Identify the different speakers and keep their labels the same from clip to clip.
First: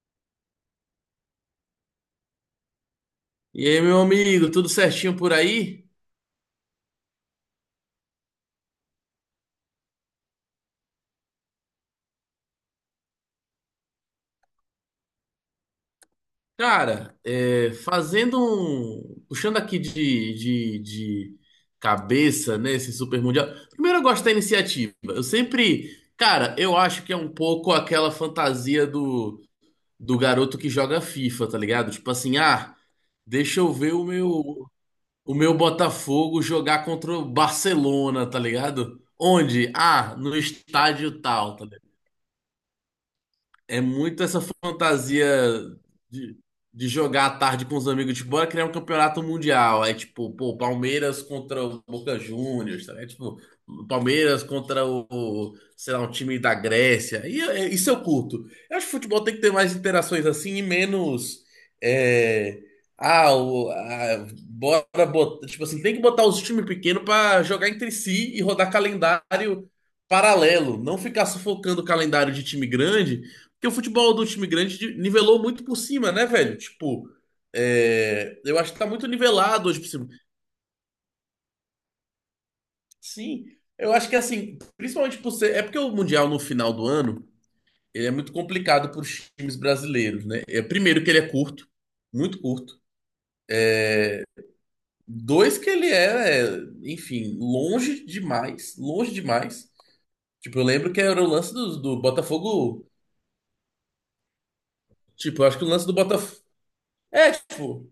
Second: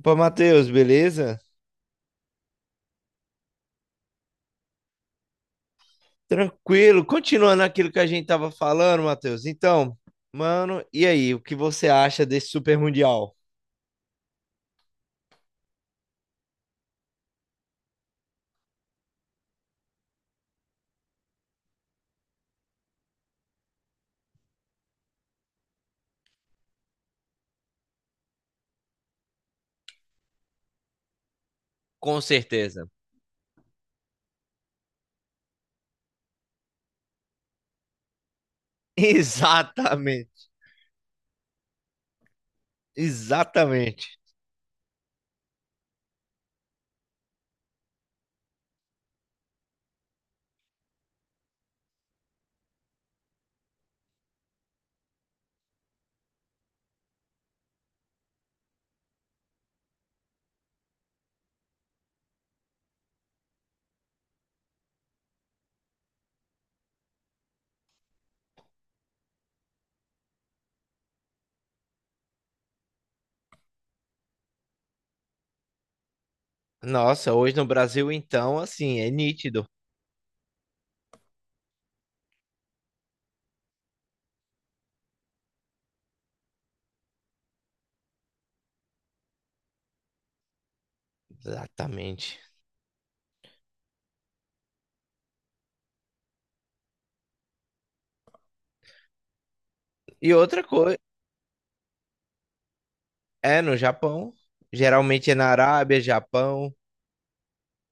Speaker 1: Opa, Matheus, beleza?
Speaker 2: E aí, meu amigo, tudo certinho por aí?
Speaker 1: Tranquilo. Continuando aquilo que a gente tava falando, Matheus. Então, mano, e aí, o que você acha desse Super Mundial?
Speaker 2: Cara, fazendo um. Puxando aqui de cabeça, né, esse Super Mundial. Primeiro, eu gosto da iniciativa. Eu sempre. Cara, eu acho que é um pouco aquela fantasia do garoto que joga FIFA, tá ligado? Tipo
Speaker 1: Com
Speaker 2: assim,
Speaker 1: certeza.
Speaker 2: deixa eu ver o meu Botafogo jogar contra o Barcelona, tá ligado? Onde? Ah, no
Speaker 1: Exatamente.
Speaker 2: estádio tal, tá. É
Speaker 1: Exatamente.
Speaker 2: muito essa fantasia de, de jogar à tarde com os amigos, tipo, bora criar um campeonato mundial. Aí, tipo, pô, Palmeiras contra o Boca Juniors, tá? Palmeiras contra sei lá, um time da Grécia. E isso eu curto. Eu acho que futebol tem que ter mais interações assim e menos. é, bora botar. Tipo assim, tem que botar os times pequenos pra jogar entre si e rodar calendário paralelo. Não ficar sufocando o calendário de time grande, porque o futebol do time grande nivelou muito por cima, né, velho? Tipo,
Speaker 1: Nossa, hoje no Brasil, então,
Speaker 2: eu acho que tá
Speaker 1: assim,
Speaker 2: muito
Speaker 1: é nítido.
Speaker 2: nivelado hoje por cima. Sim, eu acho que assim, principalmente por ser. É porque o Mundial no final do ano, ele é muito complicado pros times brasileiros, né? É, primeiro que ele é curto,
Speaker 1: Exatamente.
Speaker 2: muito curto. Dois que ele é, enfim, longe demais, longe demais.
Speaker 1: E
Speaker 2: Tipo,
Speaker 1: outra
Speaker 2: eu lembro
Speaker 1: coisa.
Speaker 2: que era o lance do Botafogo.
Speaker 1: É no Japão. Geralmente é
Speaker 2: Tipo,
Speaker 1: na
Speaker 2: eu acho que o lance do
Speaker 1: Arábia,
Speaker 2: Botafogo.
Speaker 1: Japão.
Speaker 2: É, tipo,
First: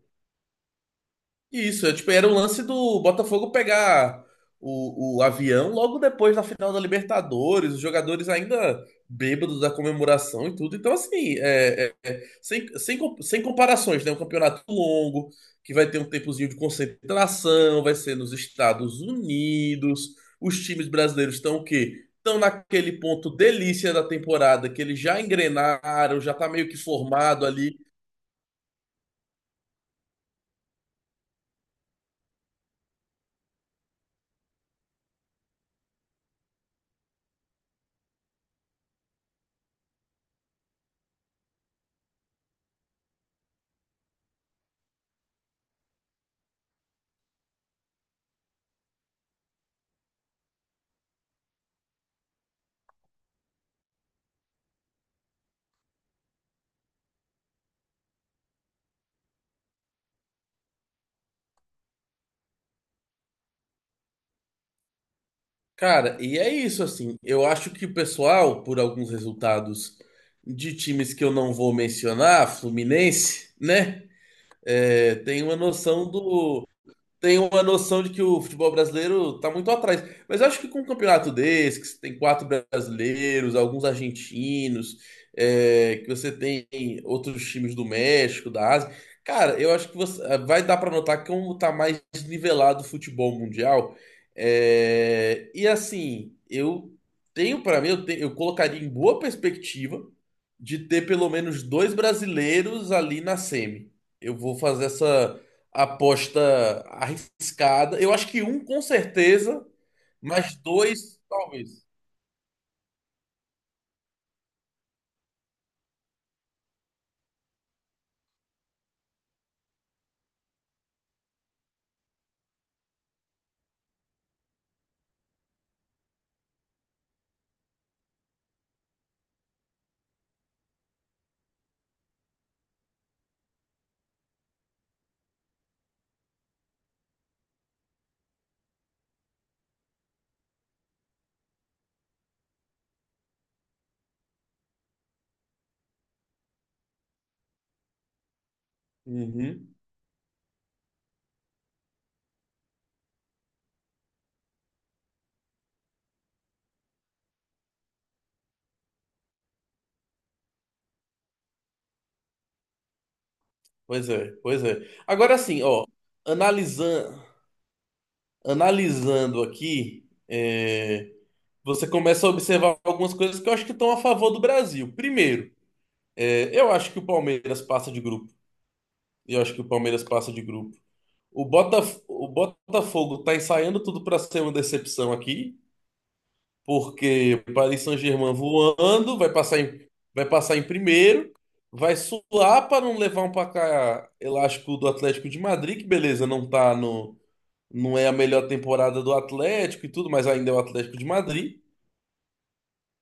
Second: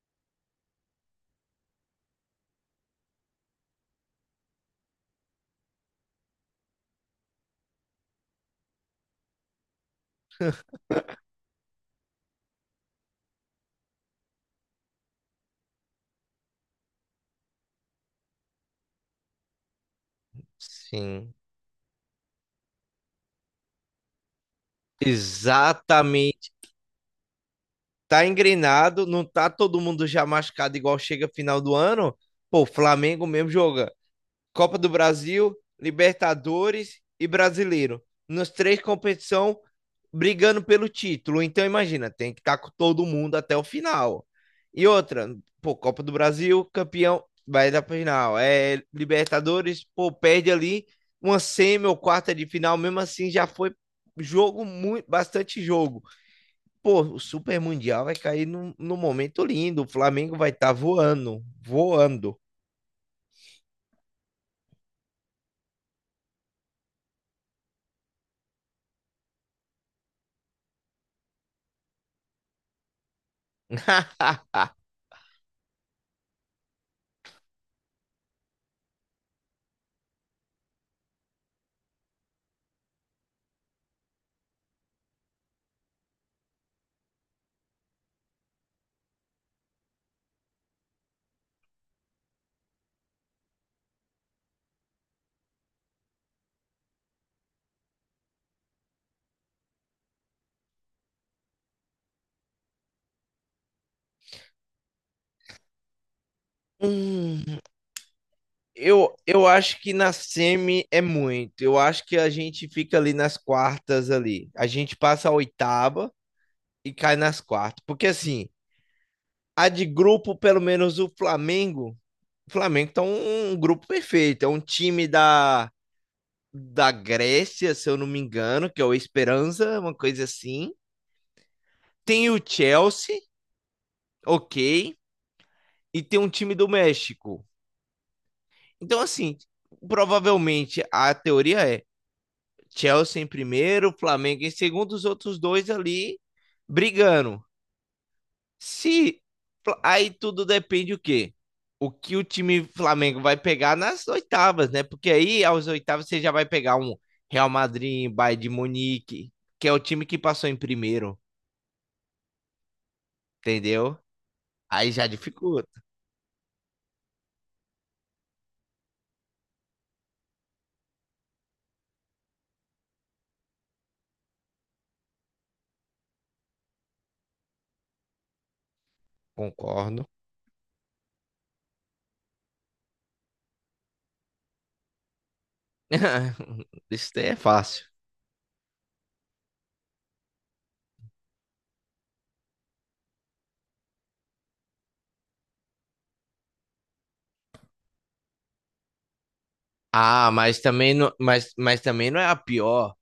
Speaker 2: Isso, era o lance do Botafogo pegar o avião logo depois da final da Libertadores, os jogadores ainda bêbados da comemoração e tudo. Então, assim, sem comparações, né? Um campeonato longo, que vai ter um tempozinho de concentração, vai ser nos Estados Unidos. Os times
Speaker 1: Sim.
Speaker 2: brasileiros estão o quê? Estão naquele ponto delícia da temporada, que eles já engrenaram, já tá
Speaker 1: Exatamente.
Speaker 2: meio que formado ali.
Speaker 1: Tá engrenado, não tá todo mundo já machucado igual chega final do ano. Pô, o Flamengo mesmo joga Copa do Brasil, Libertadores e Brasileiro. Nas três competições, brigando pelo título. Então, imagina, tem que estar com todo mundo até o final. E outra, pô, Copa do Brasil, campeão, vai dar pra final. É, Libertadores, pô, perde ali uma semi ou quarta de final, mesmo assim já foi jogo, muito, bastante jogo. Pô, o Super Mundial vai cair num momento lindo. O Flamengo vai estar tá voando, voando.
Speaker 2: Cara, e é isso, assim. Eu acho que o pessoal, por alguns resultados de times que eu não vou mencionar, Fluminense, né? é, tem uma noção do tem uma noção de que o futebol brasileiro tá muito atrás. Mas eu acho que com um campeonato desse, que você tem quatro brasileiros, alguns argentinos, que você tem outros times do México, da Ásia, cara, eu acho que você vai dar para notar que como tá mais nivelado o futebol mundial. É, e assim, eu tenho para mim, eu colocaria em boa perspectiva de ter pelo menos dois brasileiros ali na semi. Eu vou fazer essa aposta
Speaker 1: Hum.
Speaker 2: arriscada. Eu acho que um com
Speaker 1: Eu
Speaker 2: certeza,
Speaker 1: acho que na
Speaker 2: mas
Speaker 1: semi é
Speaker 2: dois
Speaker 1: muito. Eu
Speaker 2: talvez.
Speaker 1: acho que a gente fica ali nas quartas ali. A gente passa a oitava e cai nas quartas. Porque assim, a de grupo, pelo menos o Flamengo tá um grupo perfeito. É um time da Grécia, se eu não me engano, que é o Esperança, uma coisa assim. Tem o Chelsea, ok. E tem um time do México. Então, assim, provavelmente a teoria é Chelsea em primeiro, Flamengo em segundo, os outros dois ali brigando. Se
Speaker 2: Uhum.
Speaker 1: aí tudo depende o quê? O que o time Flamengo vai pegar nas oitavas, né? Porque aí aos oitavas você já vai pegar um Real Madrid, Bayern de Munique, que é o time que passou em primeiro, entendeu?
Speaker 2: Pois é, pois é.
Speaker 1: Aí já
Speaker 2: Agora assim,
Speaker 1: dificulta.
Speaker 2: ó, analisando, analisando aqui, você começa a observar algumas coisas que eu acho que estão a favor do Brasil. Primeiro, eu acho que o Palmeiras passa de grupo. Eu acho que o
Speaker 1: Concordo.
Speaker 2: Palmeiras passa de grupo. O Botafogo tá ensaiando tudo para ser uma decepção aqui.
Speaker 1: Isso daí
Speaker 2: Porque
Speaker 1: é
Speaker 2: o Paris
Speaker 1: fácil.
Speaker 2: Saint-Germain voando, vai passar em primeiro, vai suar para não levar um placar elástico do Atlético de Madrid, que beleza, não é a melhor temporada do Atlético e tudo, mas
Speaker 1: Ah,
Speaker 2: ainda é o Atlético de Madrid,
Speaker 1: mas também não é a pior.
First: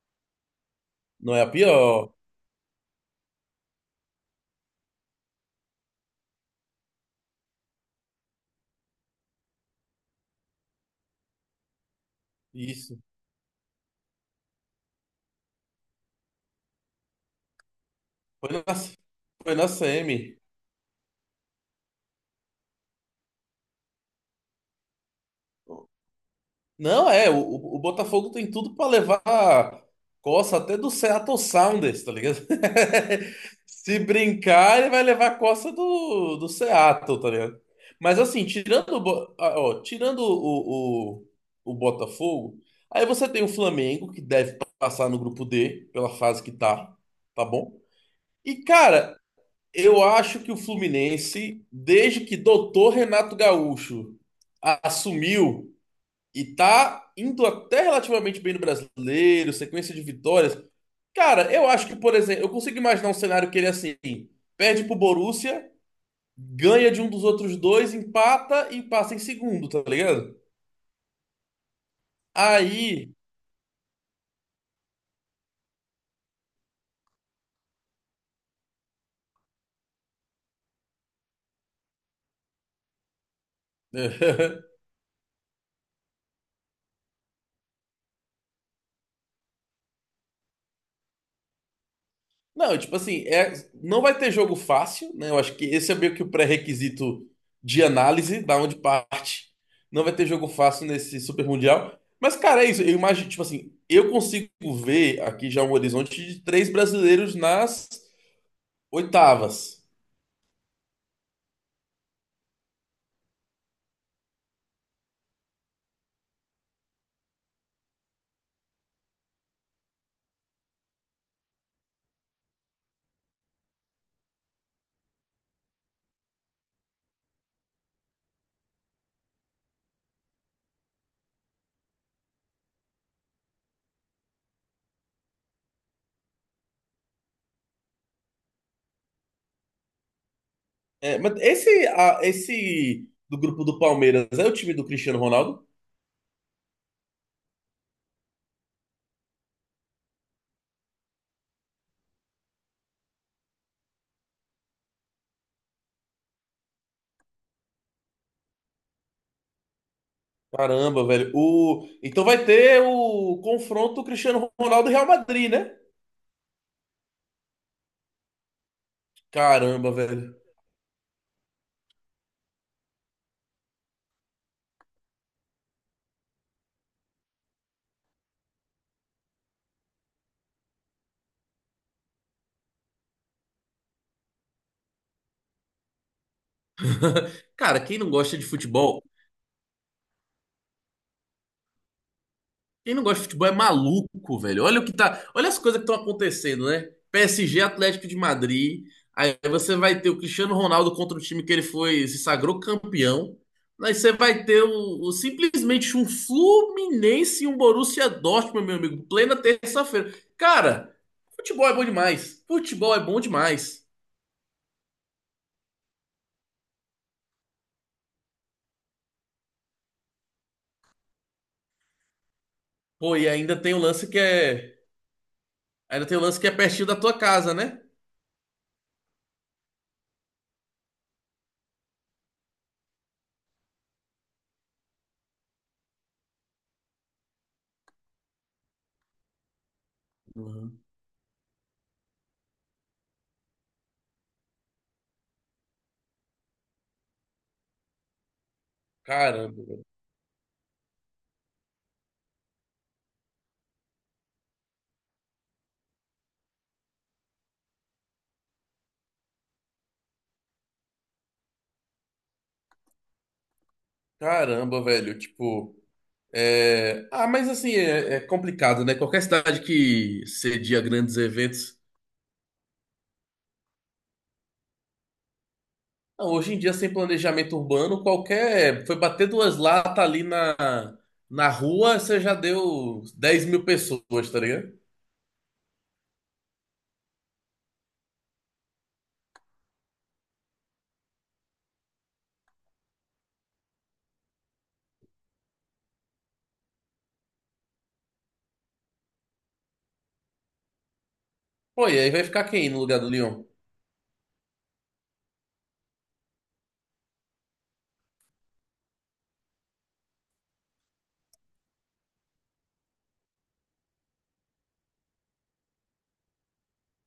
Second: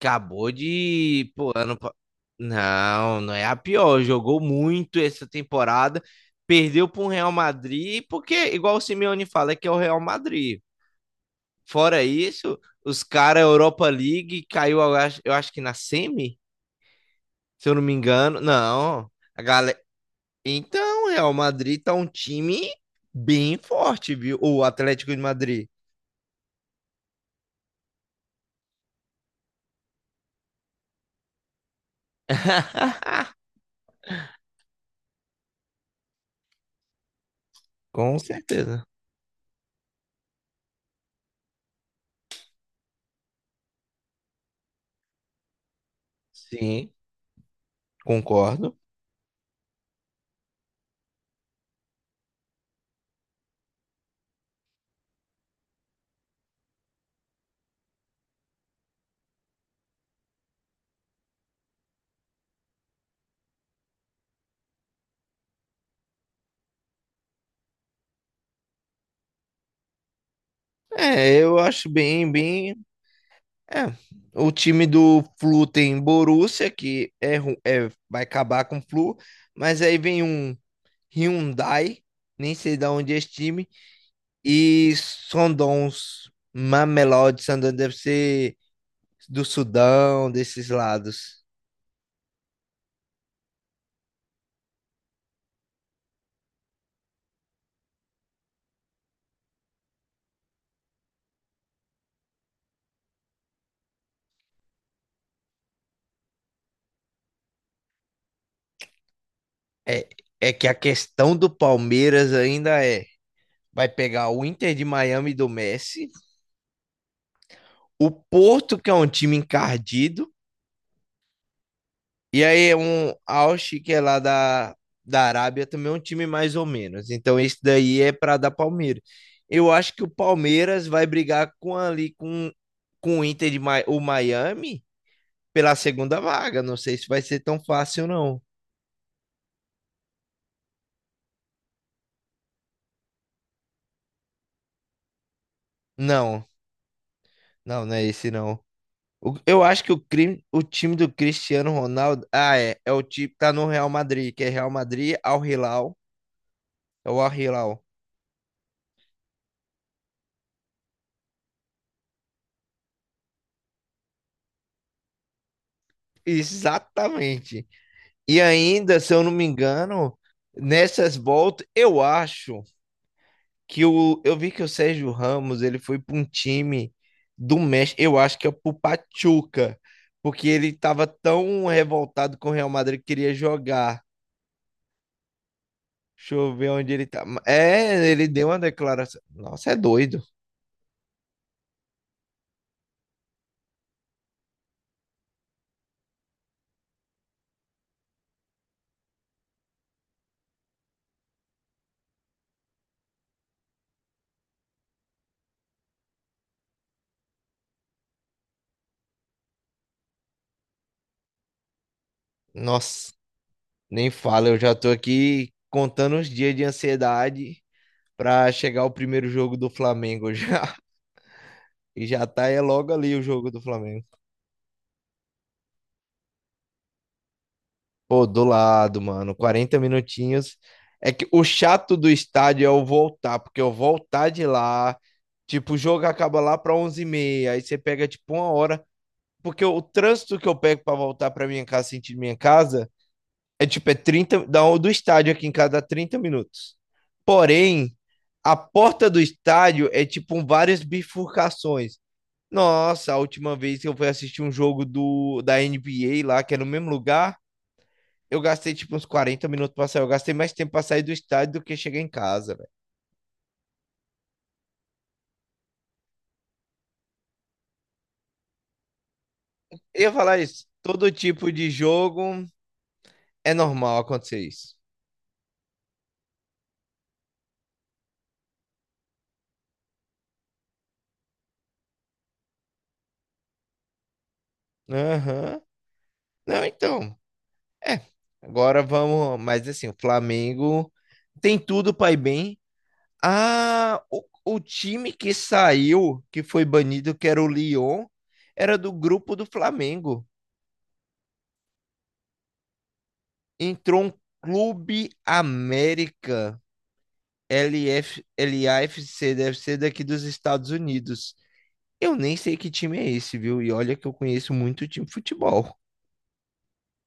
Speaker 1: Acabou de.
Speaker 2: não é a
Speaker 1: Pô, ano... pa-
Speaker 2: pior.
Speaker 1: Não, não é a pior. Jogou muito essa temporada. Perdeu para o Real Madrid, porque, igual o Simeone fala, é que é o Real Madrid. Fora isso,
Speaker 2: Isso.
Speaker 1: os caras, Europa League, caiu, eu acho que na semi, se eu não me engano.
Speaker 2: Foi na,
Speaker 1: Não, a
Speaker 2: foi na
Speaker 1: galera.
Speaker 2: semi.
Speaker 1: Então, o Real Madrid tá um time bem forte, viu? O Atlético de Madrid.
Speaker 2: Não, o Botafogo tem tudo pra levar coça até do Seattle Sounders, tá ligado? Se brincar, ele vai levar coça do Seattle, tá ligado?
Speaker 1: Com
Speaker 2: Mas assim,
Speaker 1: certeza.
Speaker 2: tirando o, Bo- ah, ó, tirando o Botafogo, aí você tem o Flamengo, que deve passar no grupo D, pela fase que
Speaker 1: Sim,
Speaker 2: tá, tá bom? E
Speaker 1: concordo.
Speaker 2: cara, eu acho que o Fluminense, desde que doutor Renato Gaúcho assumiu e tá indo até relativamente bem no brasileiro, sequência de vitórias. Cara, eu acho que, por exemplo, eu consigo imaginar um cenário que ele assim, perde pro Borussia, ganha de um dos outros dois, empata e passa em segundo, tá ligado?
Speaker 1: É, eu acho bem, bem
Speaker 2: Aí.
Speaker 1: é, o time do Flu tem Borussia, que é, ru- é- vai acabar com o Flu, mas aí vem um Hyundai, nem sei de onde é esse time, e Sundowns Mamelodi, Sundowns deve ser do Sudão, desses lados.
Speaker 2: Não, tipo assim, não vai ter jogo fácil, né? Eu acho que esse é meio que o pré-requisito de análise, da onde parte. Não vai ter jogo fácil nesse Super Mundial. Mas, cara, é isso. Eu imagino, tipo assim, eu consigo ver aqui já um horizonte de três brasileiros nas oitavas.
Speaker 1: É, é que a questão do Palmeiras ainda é, vai pegar o Inter de Miami do Messi, o Porto, que é um time encardido. E aí, um Al que é lá da, da Arábia, também é um time mais ou menos. Então, esse daí é para dar Palmeiras. Eu acho que o Palmeiras vai brigar com ali com o Inter de Mi- o Miami pela segunda vaga. Não sei se vai ser tão fácil, não.
Speaker 2: É, mas esse, esse do grupo do Palmeiras é o time do Cristiano Ronaldo?
Speaker 1: Não, não, não é esse, não. O- eu acho que o, crime, o time do Cristiano Ronaldo. Ah, é. É o time que tá no Real Madrid, que é Real Madrid, Al Hilal. É o Al Hilal.
Speaker 2: Caramba, velho. Então vai ter o confronto Cristiano Ronaldo e Real Madrid, né?
Speaker 1: Exatamente. E ainda, se eu não me
Speaker 2: Caramba,
Speaker 1: engano,
Speaker 2: velho.
Speaker 1: nessas voltas, eu acho que o, eu vi que o Sérgio Ramos ele foi para um time do México, eu acho que é pro Pachuca, porque ele estava tão revoltado com o Real Madrid que queria jogar. Deixa eu ver onde ele tá.
Speaker 2: Cara, quem
Speaker 1: É,
Speaker 2: não
Speaker 1: ele
Speaker 2: gosta de
Speaker 1: deu uma
Speaker 2: futebol,
Speaker 1: declaração. Nossa, é doido.
Speaker 2: quem não gosta de futebol é maluco, velho. Olha o que tá, olha as coisas que estão acontecendo, né? PSG, Atlético de Madrid. Aí você vai ter o Cristiano Ronaldo contra o time que ele foi, se sagrou campeão. Aí você vai ter simplesmente um Fluminense e um Borussia Dortmund, meu amigo, plena terça-feira. Cara, futebol é bom demais. Futebol é
Speaker 1: Nossa,
Speaker 2: bom demais.
Speaker 1: nem fala, eu já tô aqui contando os dias de ansiedade para chegar o primeiro jogo do Flamengo já. E já tá é logo ali
Speaker 2: Pô,
Speaker 1: o
Speaker 2: e
Speaker 1: jogo do Flamengo.
Speaker 2: ainda tem o lance que é pertinho da tua casa, né?
Speaker 1: Pô, do lado, mano, 40 minutinhos. É que o chato do estádio é o voltar, porque eu voltar de lá, tipo, o jogo acaba lá para onze e meia aí você pega tipo uma hora, porque o trânsito que eu
Speaker 2: Uhum.
Speaker 1: pego para voltar para minha casa, sentido minha casa, é tipo, é 30, da, do estádio aqui em casa dá 30 minutos. Porém, a porta do
Speaker 2: Caramba.
Speaker 1: estádio é tipo um, várias bifurcações. Nossa, a última vez que eu fui assistir um jogo da NBA lá, que é no mesmo lugar, eu gastei tipo uns 40 minutos pra sair. Eu gastei mais tempo pra sair do estádio do que chegar em casa, velho.
Speaker 2: Caramba, velho, tipo. Mas assim, é complicado, né? Qualquer cidade
Speaker 1: Eu ia
Speaker 2: que
Speaker 1: falar isso.
Speaker 2: cedia
Speaker 1: Todo
Speaker 2: grandes
Speaker 1: tipo de
Speaker 2: eventos.
Speaker 1: jogo é normal acontecer isso.
Speaker 2: Não, hoje em dia, sem planejamento urbano, qualquer. Foi bater duas latas ali na rua, você já deu 10 mil pessoas, tá ligado?
Speaker 1: Aham. Não, então. É. Agora vamos. Mas assim, o Flamengo tem tudo pra ir bem. Ah, o time que saiu, que foi banido, que era o Lyon, era do grupo do Flamengo.
Speaker 2: Pô, e aí vai ficar quem no lugar do Lyon?
Speaker 1: Entrou um Clube América. LF, LAFC deve ser daqui dos Estados Unidos. Eu nem sei que time é esse, viu? E olha que eu conheço muito time de futebol.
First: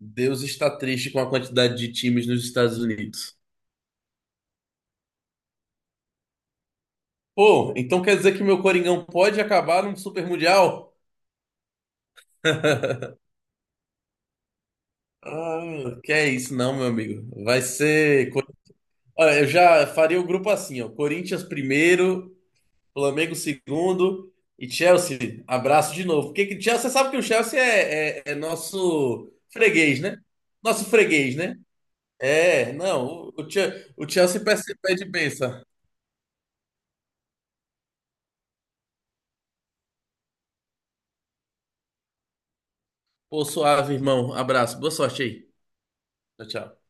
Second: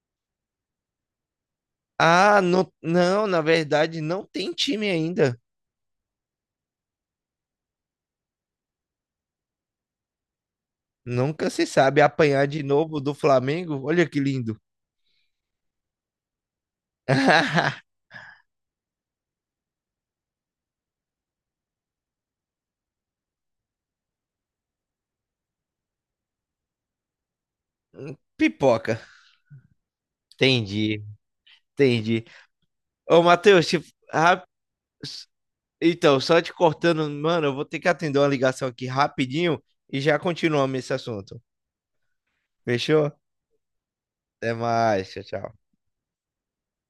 Speaker 2: Deus está triste com a quantidade de times
Speaker 1: Ah,
Speaker 2: nos
Speaker 1: não,
Speaker 2: Estados
Speaker 1: não,
Speaker 2: Unidos.
Speaker 1: na verdade não tem time ainda.
Speaker 2: Pô, então quer dizer que meu Coringão pode acabar num Super Mundial?
Speaker 1: Nunca se sabe apanhar de novo do Flamengo. Olha que lindo.
Speaker 2: Ah, que é isso, não, meu amigo. Vai ser. Olha, eu já faria o grupo assim, ó. Corinthians primeiro, Flamengo segundo e Chelsea. Abraço de novo. Porque Chelsea, você sabe que o Chelsea é
Speaker 1: Pipoca.
Speaker 2: nosso freguês, né? Nosso
Speaker 1: Entendi,
Speaker 2: freguês, né?
Speaker 1: entendi.
Speaker 2: É, não.
Speaker 1: Ô,
Speaker 2: O, o
Speaker 1: Matheus, se-
Speaker 2: Che- o Chelsea
Speaker 1: rap-
Speaker 2: pede bênção.
Speaker 1: então, só te cortando, mano, eu vou ter que atender uma ligação aqui rapidinho e já continuamos esse assunto. Fechou?
Speaker 2: Pô, suave, irmão.
Speaker 1: Até
Speaker 2: Abraço. Boa
Speaker 1: mais, tchau,
Speaker 2: sorte aí.
Speaker 1: tchau.
Speaker 2: Tchau, tchau.